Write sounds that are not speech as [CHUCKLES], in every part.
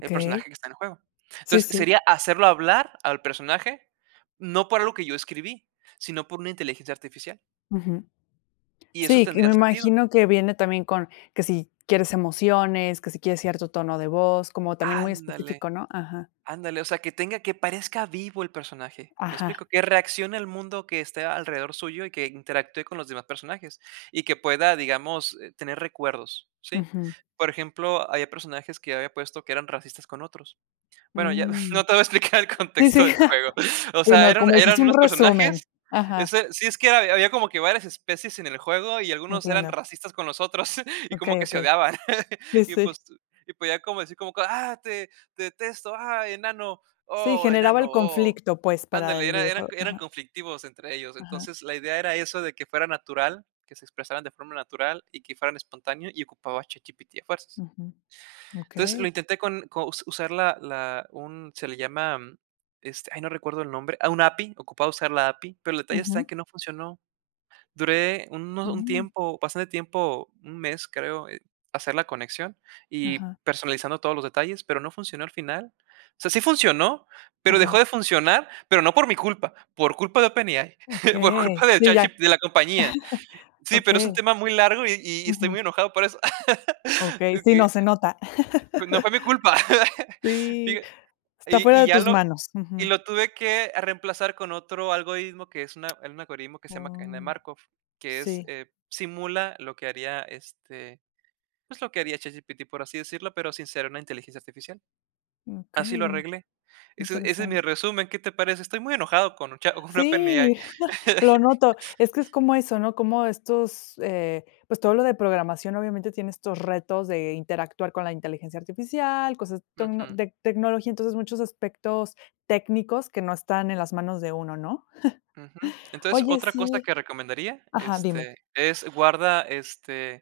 El personaje que está en el juego. Sí, Entonces, sí. sería hacerlo hablar al personaje, no por algo que yo escribí, sino por una inteligencia artificial. Ujú. Y eso Sí, y tendría me sentido. imagino que viene también con que si quieres emociones, que si quieres cierto tono de voz, como también muy Ándale. específico, ¿no? Ajá. Ándale. O sea, que tenga que parezca vivo el personaje, ¿me Ajá. explico? Que reaccione el mundo que esté alrededor suyo, y que interactúe con los demás personajes, y que pueda, digamos, eh, tener recuerdos, ¿sí? Ujú. Por ejemplo, había personajes que había puesto, que eran racistas con otros. Bueno, ya [CHUCKLES] Mm. no te voy explicar el Sí, contexto sí. del juego. [CHUCKLES] O sea, Bueno, eran como eran hiciste un unos resumen. personajes, Ajá. ese sí, es que había había, como que varias especies en juego, y algunos eran Entiendo. racistas con los otros, [CHUCKLES] y como Okey, que se okey. odiaban. [GIGGLES] Sí, Y, sí. pues, y podía como decir como que: "Ah, te detesto. Ah, enano. Sí, Oh, generaba enano, el oh". conflicto, pues, para Ándale, el era eran videojuego. eran Ajá. conflictivos entre ellos. Ajá. Entonces, la idea era eso, de que fuera natural, que se expresaran de forma natural, y que fueran espontáneo, y ocupaba ChatGPT a fuerzas. Ujú. Entonces, lo Okey. intenté con co u usar la la un se le llama, este, ay, no recuerdo el nombre. Ah, una API. Ocupaba usar la API, pero el detalle está en Ujú. que no funcionó. Duré uno un Mm. tiempo, bastante tiempo, 1 mes, creo, en hacer la conexión y Ajá. personalizando todos los detalles, pero no funcionó al final. O sea, sí funcionó, pero dejó de Ajá. funcionar, pero no por mi culpa, por culpa de OpenAI por Okey, culpa de sí, ya, ChatG de la compañía. [CHUCKLES] Sí, pero es un okey. tema muy largo, y y estoy Ujú. muy enojado por eso [LAUGHS] Okey. el Sí, que no, se nota. pues no fue mi culpa. [LAUGHS] [LAUGHS] Sí, Fíja está y fuera y de ya tus lo manos. y Ujú. lo tuve que, ah, reemplazar con otro algoritmo, que es un a un algoritmo que se llama, Cadena de Oh. Markov, que es, Sí. eh, simula lo que haría, este, pues, lo que haría ChatGPT, por así decirlo, pero sin ser una inteligencia artificial. Así lo Okey. arreglé. Ese ese es mi Interesante. resumen, ¿qué te parece? Estoy muy enojado con Chat con OpenAI Sí, [CHUCKLES] lo noto. Es que es [LAUGHS] como eso, ¿no? Como estos, eh, pues todo lo de programación obviamente tiene estos retos de interactuar, con la inteligencia artificial, cosas tocno Ujú. de tecnología, entonces, muchos aspectos técnicos, que no están en las manos de uno, ¿no? Ujú. [CHUCKLES] Entonces, Oye, otra cosa sí que recomendaría, ajá, dime. este, es guarda, este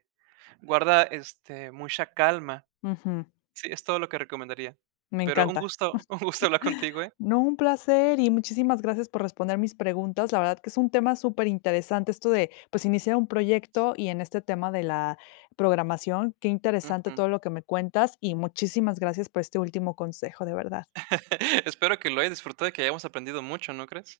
es guarda, este, mucha calma. Ujú. Sí, es todo lo que recomendaría, Me pero un encanta. [LAUGHS] gusto un gusto hablar contigo, ¿eh? No, un placer, y muchísimas gracias por responder mis preguntas. La verdad que es un tema superinteresante, esto de, pues, iniciar un proyecto, y en este tema de la programación. Qué interesante Ujú. todo lo que me cuentas, y muchísimas gracias por este último consejo, de verdad. [LAUGHS] Espero que lo hayas disfrutado, y que hayamos aprendido mucho, ¿no crees?